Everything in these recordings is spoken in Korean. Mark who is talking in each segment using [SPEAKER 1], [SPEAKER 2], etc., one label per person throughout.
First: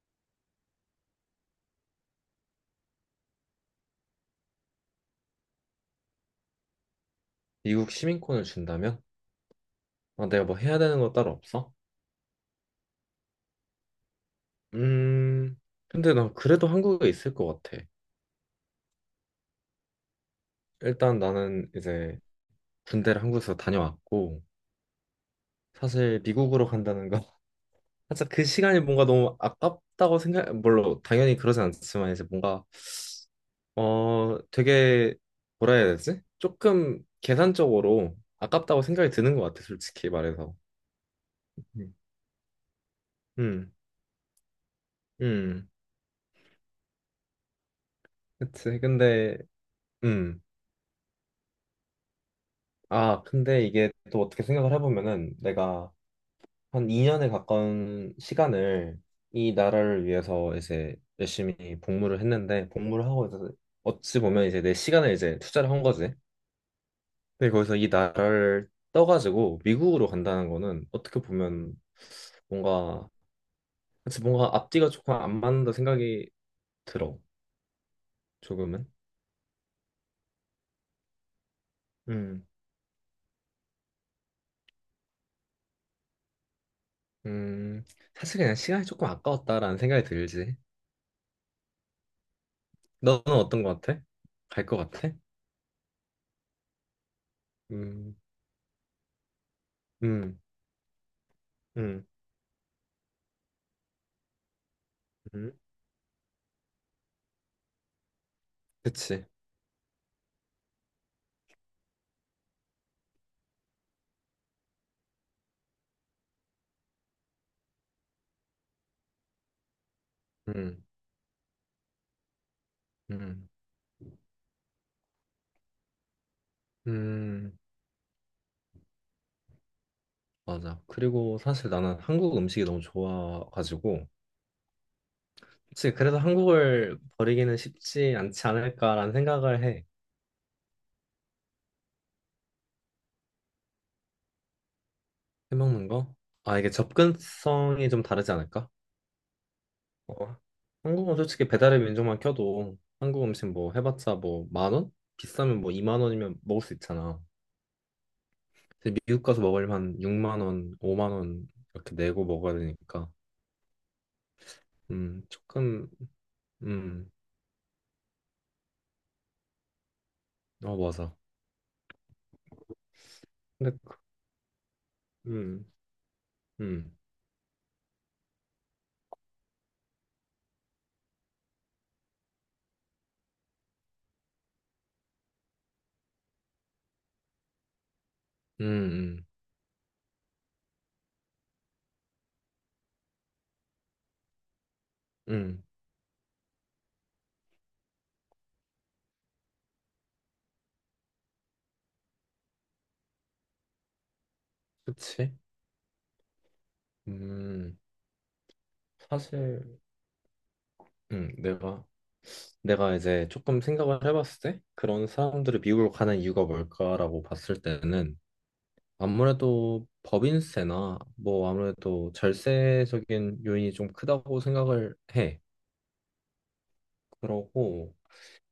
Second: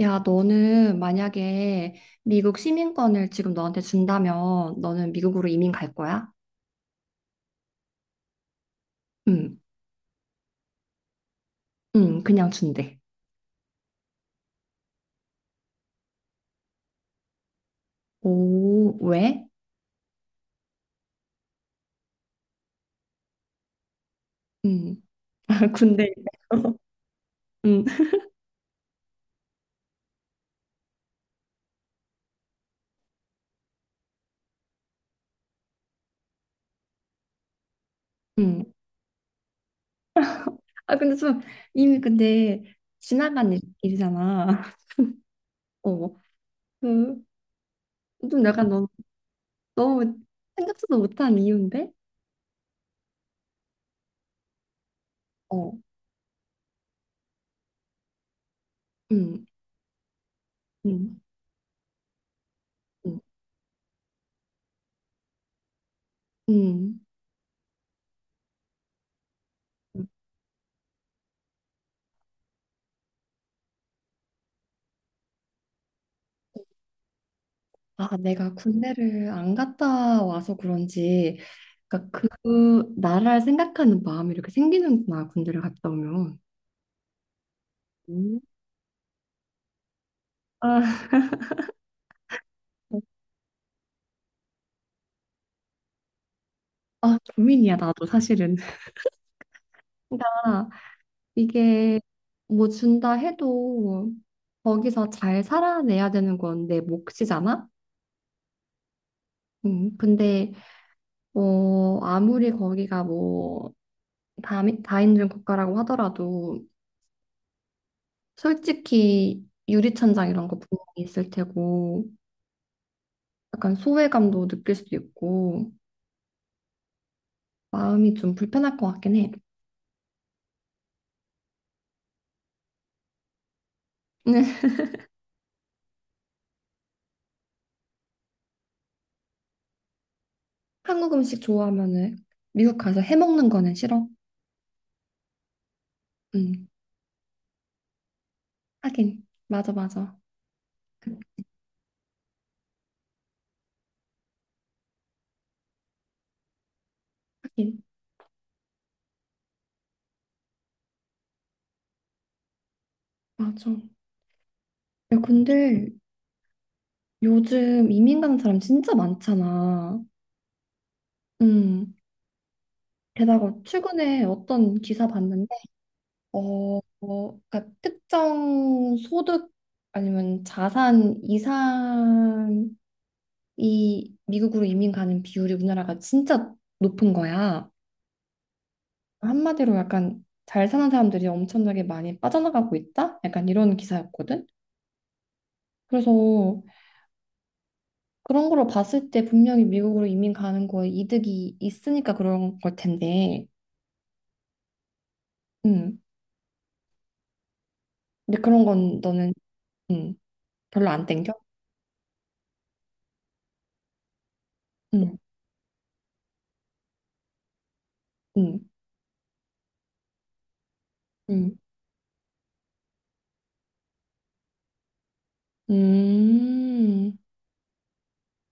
[SPEAKER 1] 야, 너는 만약에 미국 시민권을 지금 너한테 준다면 너는 미국으로 이민 갈 거야?
[SPEAKER 2] 미국 시민권을 준다면?
[SPEAKER 1] 응,
[SPEAKER 2] 아, 내가 뭐 해야 되는 거 따로 없어?
[SPEAKER 1] 응, 그냥 준대.
[SPEAKER 2] 음, 근데 난 그래도 한국에 있을 것 같아.
[SPEAKER 1] 오, 왜?
[SPEAKER 2] 일단 나는 이제 군대를 한국에서 다녀왔고,
[SPEAKER 1] 응, 군대.
[SPEAKER 2] 사실 미국으로 간다는 거.
[SPEAKER 1] 응,
[SPEAKER 2] 살짝 그 시간이 뭔가 너무 아깝다고 생각, 물론 당연히 그러진 않지만 이제 뭔가, 어, 되게, 뭐라 해야 되지? 조금 계산적으로
[SPEAKER 1] 응.
[SPEAKER 2] 아깝다고 생각이 드는 것 같아, 솔직히 말해서.
[SPEAKER 1] 아, 근데 좀
[SPEAKER 2] 음,
[SPEAKER 1] 이미 근데 지나간
[SPEAKER 2] 음,
[SPEAKER 1] 일이잖아.
[SPEAKER 2] 음.
[SPEAKER 1] 어, 그, 좀 약간
[SPEAKER 2] 그치. 근데,
[SPEAKER 1] 너무
[SPEAKER 2] 음.
[SPEAKER 1] 생각지도 못한 이유인데?
[SPEAKER 2] 아, 근데 이게 또 어떻게 생각을 해보면은
[SPEAKER 1] 어,
[SPEAKER 2] 내가 한 2년에 가까운 시간을
[SPEAKER 1] 응,
[SPEAKER 2] 이 나라를 위해서 이제
[SPEAKER 1] 응,
[SPEAKER 2] 열심히 복무를 했는데 복무를
[SPEAKER 1] 응,
[SPEAKER 2] 하고 이제 어찌 보면 이제 내 시간을 이제 투자를 한 거지. 근데 거기서 이 나라를 떠가지고
[SPEAKER 1] 응.
[SPEAKER 2] 미국으로 간다는 거는 어떻게 보면 뭔가 그치 뭔가 앞뒤가 조금 안 맞는다 생각이 들어.
[SPEAKER 1] 아, 내가
[SPEAKER 2] 조금은.
[SPEAKER 1] 군대를 안 갔다 와서 그런지, 그러니까
[SPEAKER 2] 음.
[SPEAKER 1] 그 나라를 생각하는 마음이 이렇게 생기는구나, 군대를 갔다 오면.
[SPEAKER 2] 음. 사실
[SPEAKER 1] 음.
[SPEAKER 2] 그냥 시간이 조금 아까웠다라는 생각이 들지.
[SPEAKER 1] 아,
[SPEAKER 2] 너는 어떤 거 같아? 갈 거 같아?
[SPEAKER 1] 아, 고민이야, 나도
[SPEAKER 2] 음,
[SPEAKER 1] 사실은.
[SPEAKER 2] 음,
[SPEAKER 1] 그러니까 이게
[SPEAKER 2] 음,
[SPEAKER 1] 뭐 준다 해도 거기서 잘
[SPEAKER 2] 음,
[SPEAKER 1] 살아내야 되는 건 내 몫이잖아?
[SPEAKER 2] 그치.
[SPEAKER 1] 근데 아무리 거기가 뭐 다인종 국가라고 하더라도 솔직히 유리천장 이런 거
[SPEAKER 2] 음,
[SPEAKER 1] 분명히 있을 테고
[SPEAKER 2] 음,
[SPEAKER 1] 약간 소외감도 느낄 수도 있고
[SPEAKER 2] 음,
[SPEAKER 1] 마음이 좀 불편할 것 같긴 해.
[SPEAKER 2] 맞아. 그리고 사실 나는 한국 음식이 너무 좋아가지고, 그치. 그래서 한국을 버리기는 쉽지 않지 않을까라는 생각을 해.
[SPEAKER 1] 한국 음식 좋아하면은 미국 가서 해 먹는 거는 싫어.
[SPEAKER 2] 해먹는 거? 아,
[SPEAKER 1] 음,
[SPEAKER 2] 이게 접근성이 좀 다르지 않을까?
[SPEAKER 1] 하긴 맞아 맞아.
[SPEAKER 2] 어. 한국은
[SPEAKER 1] 그-
[SPEAKER 2] 솔직히 배달의 민족만 켜도 한국 음식 뭐 해봤자 뭐 만 원? 비싸면 뭐 2만 원이면 먹을 수 있잖아.
[SPEAKER 1] 하긴
[SPEAKER 2] 근데 미국 가서 먹으려면 한 6만 원, 5만 원 이렇게 내고 먹어야 되니까.
[SPEAKER 1] 맞아. 야, 근데
[SPEAKER 2] 조금, 음,
[SPEAKER 1] 요즘 이민 간 사람 진짜 많잖아.
[SPEAKER 2] 어, 맞아.
[SPEAKER 1] 음. 게다가
[SPEAKER 2] 근데,
[SPEAKER 1] 최근에 어떤 기사 봤는데
[SPEAKER 2] 음, 음,
[SPEAKER 1] 그러니까 특정 소득 아니면 자산 이상 이 미국으로 이민 가는 비율이 우리나라가 진짜 높은 거야.
[SPEAKER 2] 음, 음,
[SPEAKER 1] 한마디로 약간 잘 사는 사람들이 엄청나게 많이 빠져나가고 있다? 약간 이런 기사였거든.
[SPEAKER 2] 음,
[SPEAKER 1] 그래서 그런 걸로 봤을 때 분명히 미국으로 이민 가는 거에 이득이 있으니까 그런 걸 텐데.
[SPEAKER 2] 그치?
[SPEAKER 1] 음.
[SPEAKER 2] 음,
[SPEAKER 1] 근데 그런 건 너는
[SPEAKER 2] 사실,
[SPEAKER 1] 음, 별로 안
[SPEAKER 2] 음,
[SPEAKER 1] 땡겨?
[SPEAKER 2] 내가, 내가 이제 조금 생각을 해봤을 때, 그런
[SPEAKER 1] 음.
[SPEAKER 2] 사람들이 미국으로 가는 이유가 뭘까라고 봤을 때는,
[SPEAKER 1] 음.
[SPEAKER 2] 아무래도 법인세나, 뭐,
[SPEAKER 1] 음.
[SPEAKER 2] 아무래도 절세적인 요인이 좀 크다고 생각을 해.
[SPEAKER 1] 음.
[SPEAKER 2] 그러고,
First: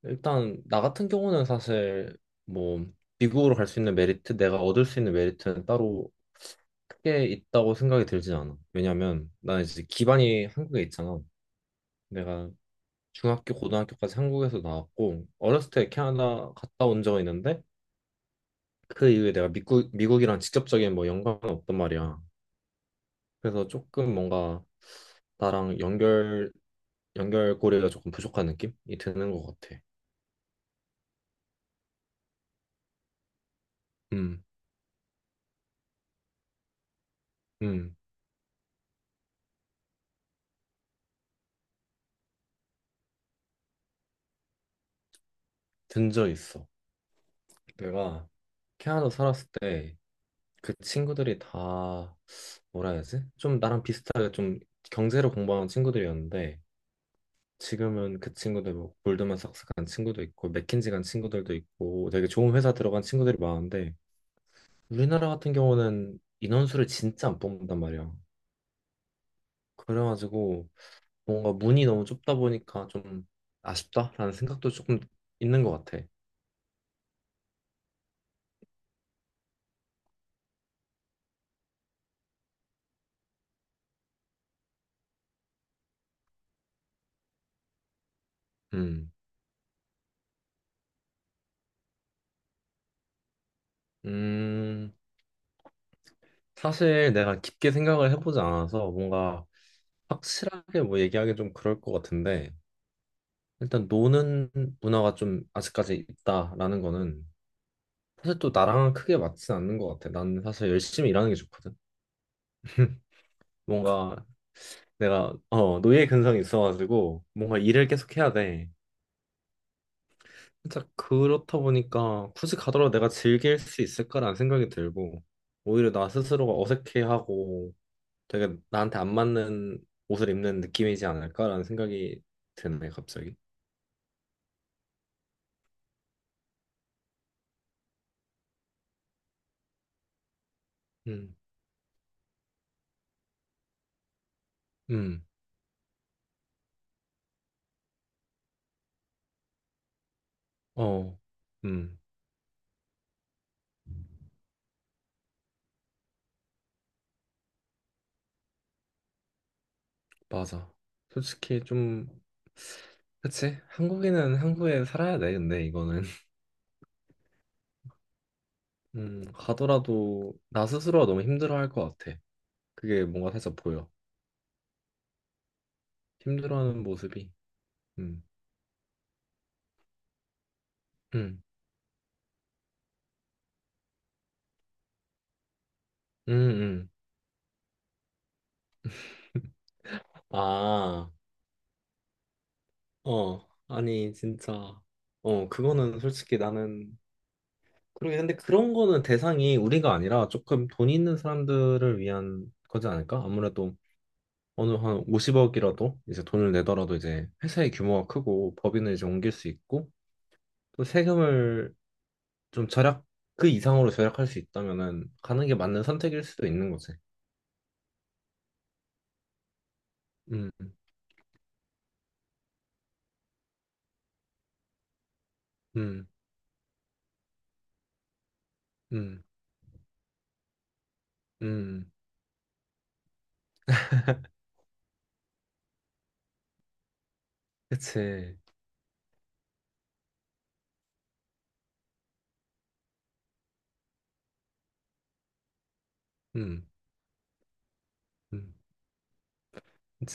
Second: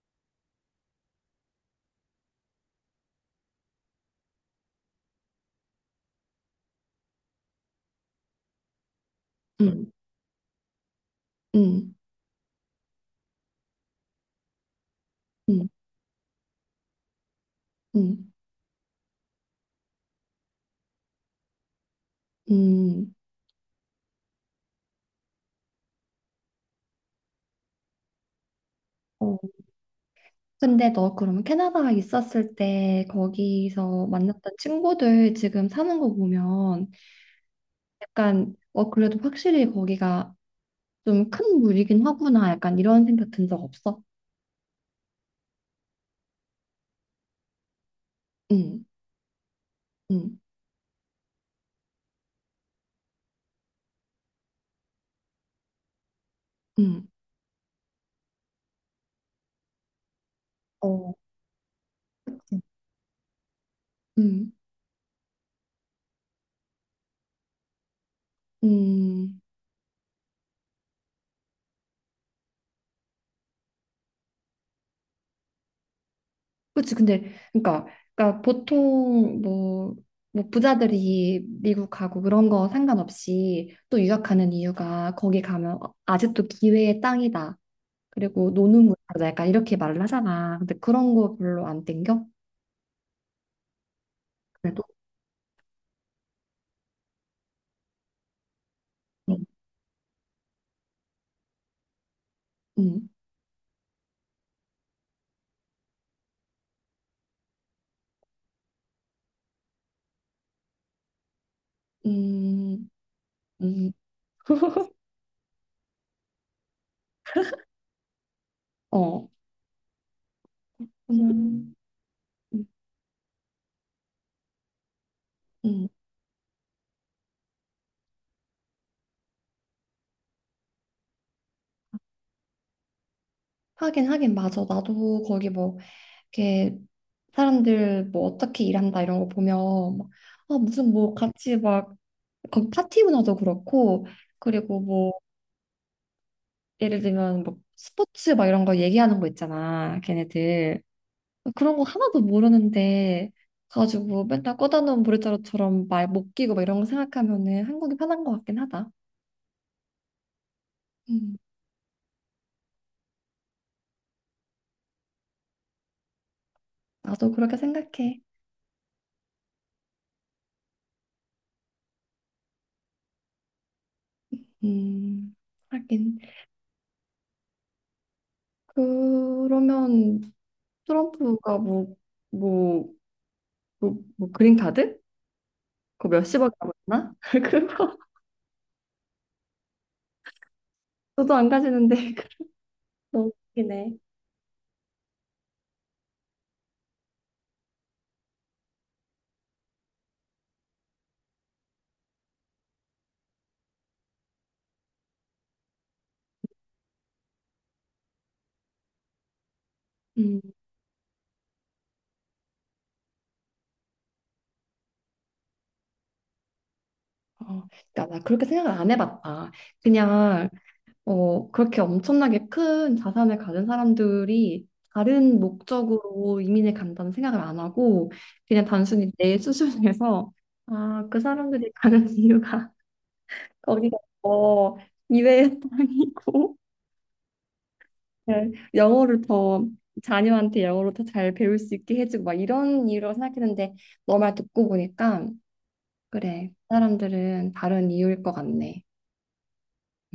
[SPEAKER 2] 일단, 나 같은 경우는 사실, 뭐, 미국으로 갈 수 있는 메리트, 내가 얻을 수 있는 메리트는 따로 크게 있다고 생각이 들진 않아. 왜냐면 나 이제
[SPEAKER 1] 음.
[SPEAKER 2] 기반이 한국에 있잖아.
[SPEAKER 1] 음.
[SPEAKER 2] 내가 중학교, 고등학교까지 한국에서 나왔고
[SPEAKER 1] 음.
[SPEAKER 2] 어렸을 때 캐나다 갔다 온 적이 있는데
[SPEAKER 1] 음. 음.
[SPEAKER 2] 그 이후에 내가 미국이랑 직접적인 뭐 연관은 없단 말이야.
[SPEAKER 1] 음.
[SPEAKER 2] 그래서 조금 뭔가 나랑 연결고리가 조금 부족한 느낌이 드는
[SPEAKER 1] 어.
[SPEAKER 2] 것 같아.
[SPEAKER 1] 근데 너 그러면 캐나다에 있었을 때 거기서
[SPEAKER 2] 음,
[SPEAKER 1] 만났던 친구들 지금 사는 거 보면
[SPEAKER 2] 음,
[SPEAKER 1] 약간 그래도 확실히 거기가 좀 큰 무리긴 하구나 약간 이런 생각 든 적 없어?
[SPEAKER 2] 든 적 있어. 내가
[SPEAKER 1] 응,
[SPEAKER 2] 캐나다 살았을 때
[SPEAKER 1] 응,
[SPEAKER 2] 그 친구들이 다 뭐라 해야지? 좀 나랑 비슷하게 좀 경제를 공부하는 친구들이었는데
[SPEAKER 1] 응,
[SPEAKER 2] 지금은 그 친구들 뭐 골드만삭스 간 친구도 있고 맥킨지 간
[SPEAKER 1] 어,
[SPEAKER 2] 친구들도 있고 되게 좋은 회사 들어간 친구들이 많은데
[SPEAKER 1] 응,
[SPEAKER 2] 우리나라 같은 경우는 인원수를 진짜 안 뽑는단 말이야.
[SPEAKER 1] 응.
[SPEAKER 2] 그래가지고 뭔가 문이 너무 좁다 보니까 좀 아쉽다라는 생각도 조금 있는 것 같아.
[SPEAKER 1] 그치 근데 그러니까 보통 뭐 부자들이 미국 가고 그런 거 상관없이 또 유학 가는 이유가 거기 가면 아직도 기회의 땅이다. 그리고 노는
[SPEAKER 2] 음,
[SPEAKER 1] 문화다 약간 이렇게 말을 하잖아. 근데 그런 거 별로 안 땡겨? 그래도
[SPEAKER 2] 음, 사실 내가 깊게 생각을 해보지 않아서
[SPEAKER 1] 음,
[SPEAKER 2] 뭔가 확실하게 뭐 얘기하기 좀 그럴 것 같은데
[SPEAKER 1] 음,
[SPEAKER 2] 일단 노는 문화가 좀 아직까지 있다라는 거는 사실 또 나랑 크게 맞진 않는 것 같아. 나는 사실 열심히 일하는 게 좋거든.
[SPEAKER 1] 음, 음.
[SPEAKER 2] 뭔가 내가 어 노예 근성이 있어가지고 뭔가 일을 계속 해야 돼.
[SPEAKER 1] 어,
[SPEAKER 2] 진짜 그렇다
[SPEAKER 1] 음,
[SPEAKER 2] 보니까 굳이
[SPEAKER 1] 음,
[SPEAKER 2] 가더라도 내가 즐길 수 있을까라는 생각이 들고
[SPEAKER 1] 음.
[SPEAKER 2] 오히려 나 스스로가 어색해하고 되게 나한테 안 맞는 옷을 입는 느낌이지 않을까라는 생각이 드네 갑자기.
[SPEAKER 1] 하긴 하긴 맞아. 나도 거기 뭐 이렇게 사람들 뭐 어떻게 일한다 이런 거 보면 막, 아 무슨 뭐
[SPEAKER 2] 음.
[SPEAKER 1] 같이 막 거기 파티 문화도 그렇고 그리고 뭐
[SPEAKER 2] 음.
[SPEAKER 1] 예를 들면 뭐 스포츠 막 이런 거 얘기하는 거 있잖아 걔네들
[SPEAKER 2] 어,
[SPEAKER 1] 그런 거
[SPEAKER 2] 음,
[SPEAKER 1] 하나도 모르는데 가지고 맨날 꺼다 놓은 보리자루처럼 말 못 끼고 막 이런 거 생각하면은 한국이 편한 것 같긴 하다.
[SPEAKER 2] 맞아.
[SPEAKER 1] 음,
[SPEAKER 2] 솔직히 좀, 그치? 한국인은 한국에 살아야 돼, 근데 이거는.
[SPEAKER 1] 나도 그렇게 생각해.
[SPEAKER 2] 가더라도 나 스스로가 너무 힘들어 할 것 같아. 그게 뭔가 살짝 보여.
[SPEAKER 1] 음, 하긴
[SPEAKER 2] 힘들어하는 모습이. 음,
[SPEAKER 1] 그러면
[SPEAKER 2] 음,
[SPEAKER 1] 트럼프가 뭐 뭐 그린카드? 그거
[SPEAKER 2] 음,
[SPEAKER 1] 몇십억
[SPEAKER 2] 음.
[SPEAKER 1] 남았나? 그거
[SPEAKER 2] 아,
[SPEAKER 1] 저도 안 가지는데 너무
[SPEAKER 2] 어,
[SPEAKER 1] 웃기네.
[SPEAKER 2] 아니, 진짜. 어, 그거는 솔직히 나는, 그러게, 근데 그런 거는 대상이 우리가 아니라 조금 돈 있는 사람들을 위한 거지 않을까? 아무래도 어느 한 50억이라도 이제 돈을 내더라도 이제 회사의 규모가 크고 법인을 이제 옮길 수 있고
[SPEAKER 1] 음,
[SPEAKER 2] 또 세금을 좀 절약 그 이상으로 절약할 수 있다면은 가는 게 맞는 선택일 수도 있는 거지.
[SPEAKER 1] 어, 그러니까 나 그렇게 생각을 안 해봤다. 그냥
[SPEAKER 2] 음,
[SPEAKER 1] 그렇게 엄청나게 큰 자산을 가진 사람들이 다른
[SPEAKER 2] 음,
[SPEAKER 1] 목적으로 이민을 간다는 생각을 안 하고 그냥 단순히
[SPEAKER 2] 음,
[SPEAKER 1] 내 수준에서 아, 그 사람들이
[SPEAKER 2] 음,
[SPEAKER 1] 가는 이유가 거기가 더 이외의 땅이고
[SPEAKER 2] 그치.
[SPEAKER 1] 네, 영어를 더 자녀한테 영어로 더 잘 배울 수 있게 해주고 막 이런 이유로 생각했는데 너 말 듣고 보니까 그래 그
[SPEAKER 2] 음,
[SPEAKER 1] 사람들은 다른 이유일 것
[SPEAKER 2] 음,
[SPEAKER 1] 같네.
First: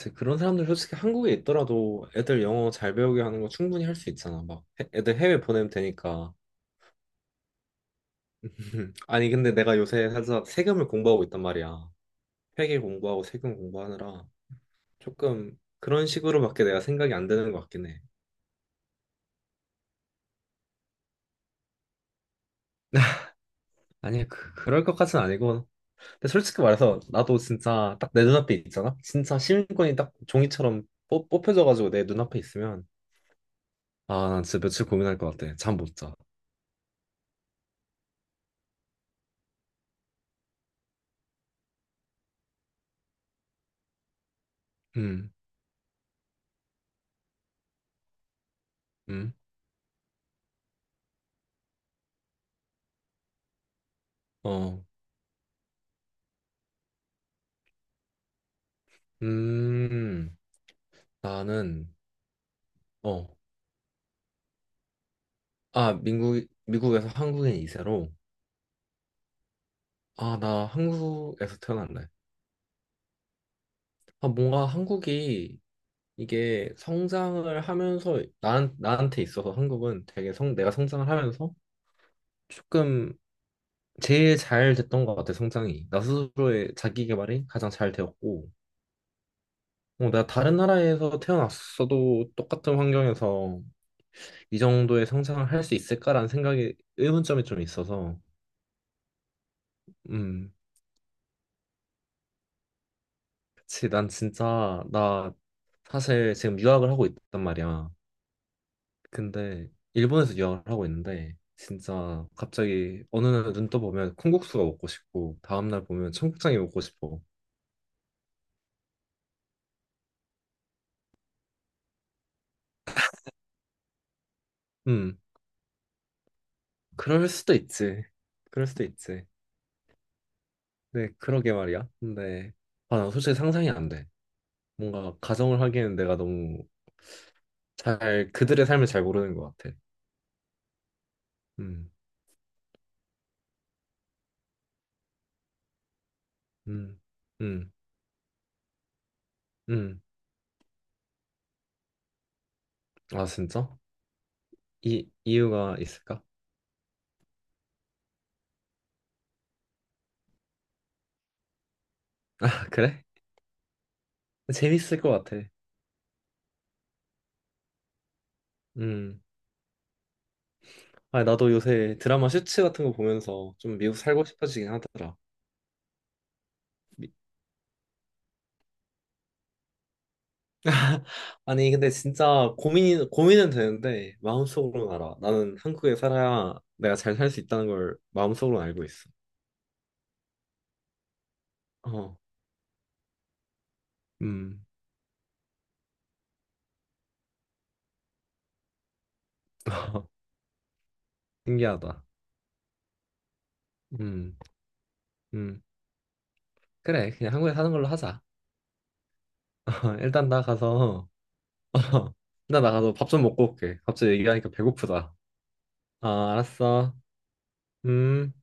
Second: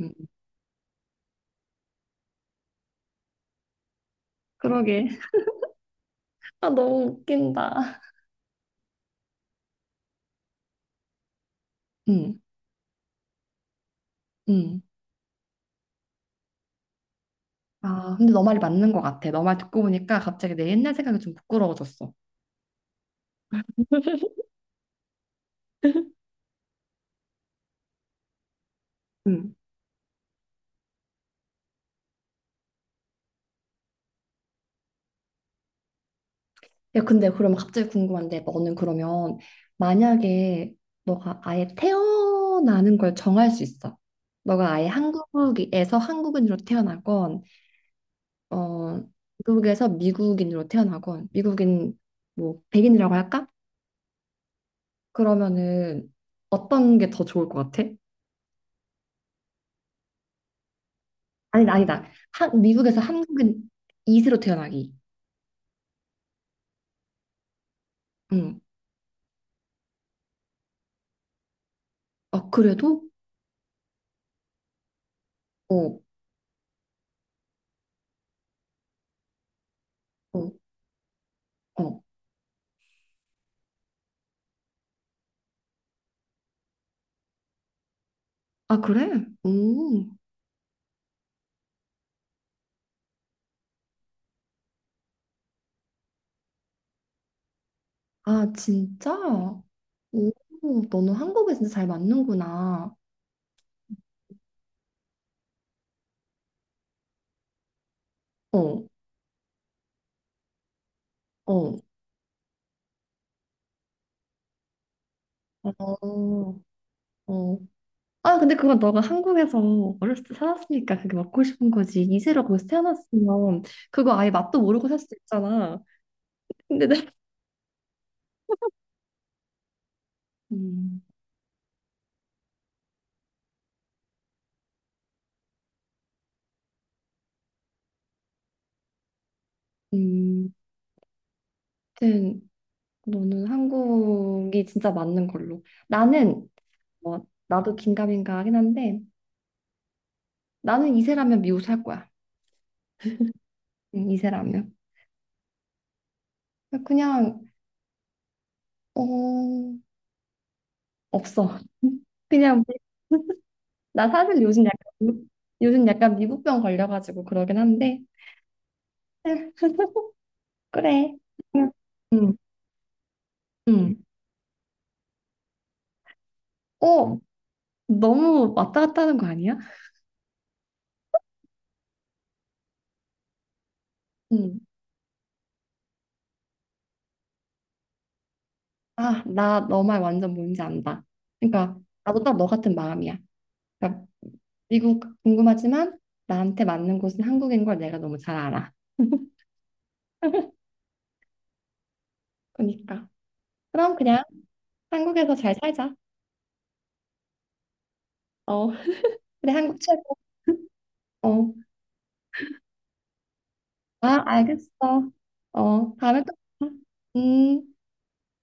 [SPEAKER 1] 음,
[SPEAKER 2] 그런 사람들 솔직히 한국에 있더라도 애들 영어 잘 배우게 하는 거 충분히 할 수 있잖아. 막
[SPEAKER 1] 그러게.
[SPEAKER 2] 애들 해외 보내면 되니까.
[SPEAKER 1] 아, 너무 웃긴다.
[SPEAKER 2] 아니 근데 내가 요새 살짝 세금을 공부하고 있단 말이야.
[SPEAKER 1] 음,
[SPEAKER 2] 회계 공부하고 세금 공부하느라.
[SPEAKER 1] 음.
[SPEAKER 2] 조금 그런 식으로밖에 내가 생각이 안 되는 것 같긴 해.
[SPEAKER 1] 아, 근데 너 말이 맞는 것 같아. 너 말 듣고 보니까 갑자기 내 옛날 생각이 좀 부끄러워졌어.
[SPEAKER 2] 아니, 그, 그럴 것 같은 아니고. 근데 솔직히 말해서 나도 진짜 딱 내 눈앞에 있잖아? 진짜
[SPEAKER 1] 음.
[SPEAKER 2] 시민권이 딱 종이처럼 뽑혀져가지고 내 눈앞에 있으면 아, 난 진짜 며칠 고민할 것 같아. 잠 못 자.
[SPEAKER 1] 야, 근데 그러면 갑자기 궁금한데, 너는 그러면 만약에 너가 아예 태어나는 걸 정할 수 있어. 너가 아예
[SPEAKER 2] 음,
[SPEAKER 1] 한국에서 한국인으로 태어나건, 어,
[SPEAKER 2] 음,
[SPEAKER 1] 미국에서 미국인으로 태어나건, 미국인 뭐 백인이라고 할까?
[SPEAKER 2] 어,
[SPEAKER 1] 그러면은 어떤 게 더 좋을 것 같아?
[SPEAKER 2] 음,
[SPEAKER 1] 아니다,
[SPEAKER 2] 나는,
[SPEAKER 1] 아니다. 미국에서
[SPEAKER 2] 어,
[SPEAKER 1] 한국인 이세로 태어나기.
[SPEAKER 2] 미국에서 한국인 이세로
[SPEAKER 1] 응.
[SPEAKER 2] 아, 나 한국에서 태어났네.
[SPEAKER 1] 어, 그래도?
[SPEAKER 2] 아, 뭔가 한국이
[SPEAKER 1] 어,
[SPEAKER 2] 이게 성장을 하면서 난, 나한테 있어서 한국은 되게
[SPEAKER 1] 어,
[SPEAKER 2] 성, 내가 성장을 하면서
[SPEAKER 1] 어.
[SPEAKER 2] 조금 제일 잘 됐던 것 같아, 성장이. 나 스스로의 자기 개발이 가장 잘 되었고,
[SPEAKER 1] 아, 그래? 오,
[SPEAKER 2] 어, 내가 다른 나라에서 태어났어도 똑같은 환경에서 이 정도의 성장을 할 수 있을까라는 생각이 의문점이 좀 있어서,
[SPEAKER 1] 아, 진짜?
[SPEAKER 2] 음,
[SPEAKER 1] 오, 너는 한국에 진짜 잘 맞는구나.
[SPEAKER 2] 그치, 난 진짜, 나 사실 지금 유학을 하고 있단 말이야.
[SPEAKER 1] 어,
[SPEAKER 2] 근데 일본에서 유학을 하고 있는데
[SPEAKER 1] 어,
[SPEAKER 2] 진짜 갑자기 어느 날 눈 떠보면 콩국수가 먹고 싶고
[SPEAKER 1] 어,
[SPEAKER 2] 다음날 보면 청국장이 먹고 싶어.
[SPEAKER 1] 어. 아, 근데 그건 너가 한국에서 어렸을 때 살았으니까 그게 먹고 싶은 거지. 이세로 거기서 태어났으면 그거 아예 맛도 모르고 살 수도
[SPEAKER 2] 음,
[SPEAKER 1] 있잖아. 근데
[SPEAKER 2] 그럴 수도 있지. 그럴 수도 있지.
[SPEAKER 1] 음,
[SPEAKER 2] 네, 그러게 말이야. 근데 아, 나 솔직히 상상이 안 돼. 뭔가 가정을 하기에는 내가 너무 잘 그들의 삶을 잘 모르는 것 같아.
[SPEAKER 1] 음,
[SPEAKER 2] 음,
[SPEAKER 1] 하여튼 너는 한국이 진짜 맞는 걸로. 나는,
[SPEAKER 2] 음, 음,
[SPEAKER 1] 나도 긴가민가 하긴 한데
[SPEAKER 2] 음.
[SPEAKER 1] 나는 이세라면 미국 살 거야.
[SPEAKER 2] 아, 진짜?
[SPEAKER 1] 이 사람이요.
[SPEAKER 2] 이 이유가 있을까?
[SPEAKER 1] 아, 그냥 어 없어. 그냥
[SPEAKER 2] 아, 그래?
[SPEAKER 1] 나 사실 요즘
[SPEAKER 2] 재밌을 것
[SPEAKER 1] 약간
[SPEAKER 2] 같아.
[SPEAKER 1] 미국병 걸려가지고 그러긴 한데
[SPEAKER 2] 음.
[SPEAKER 1] 그래.
[SPEAKER 2] 아, 나도 요새 드라마
[SPEAKER 1] 응,
[SPEAKER 2] 슈츠 같은 거 보면서 좀
[SPEAKER 1] 응.
[SPEAKER 2] 미국 살고 싶어지긴 하더라. 미-
[SPEAKER 1] 어 너무 왔다 갔다 하는 거 아니야?
[SPEAKER 2] 아니, 근데 진짜 고민이, 고민은 되는데,
[SPEAKER 1] 응.
[SPEAKER 2] 마음속으로는 알아. 나는 한국에 살아야 내가 잘 살 수 있다는 걸 마음속으로 알고 있어.
[SPEAKER 1] 아, 나 너 말 완전 뭔지 안다. 그러니까
[SPEAKER 2] 어,
[SPEAKER 1] 나도 딱 너 같은 마음이야. 그러니까
[SPEAKER 2] 음,
[SPEAKER 1] 미국 궁금하지만 나한테 맞는 곳은 한국인 걸 내가 너무 잘 알아.
[SPEAKER 2] 신기하다.
[SPEAKER 1] 그러니까 그럼 그냥
[SPEAKER 2] 음,
[SPEAKER 1] 한국에서 잘
[SPEAKER 2] 음.
[SPEAKER 1] 살자.
[SPEAKER 2] 그래, 그냥 한국에 사는 걸로 하자.
[SPEAKER 1] 어. 그래, 한국 최고.
[SPEAKER 2] 일단 나 가서,
[SPEAKER 1] 어,
[SPEAKER 2] 일단 나 가서 밥 좀 먹고 올게. 갑자기
[SPEAKER 1] 아,
[SPEAKER 2] 얘기하니까
[SPEAKER 1] 알겠어.
[SPEAKER 2] 배고프다.
[SPEAKER 1] 다음에
[SPEAKER 2] 아,
[SPEAKER 1] 또 봐.
[SPEAKER 2] 알았어.
[SPEAKER 1] 음.
[SPEAKER 2] 음.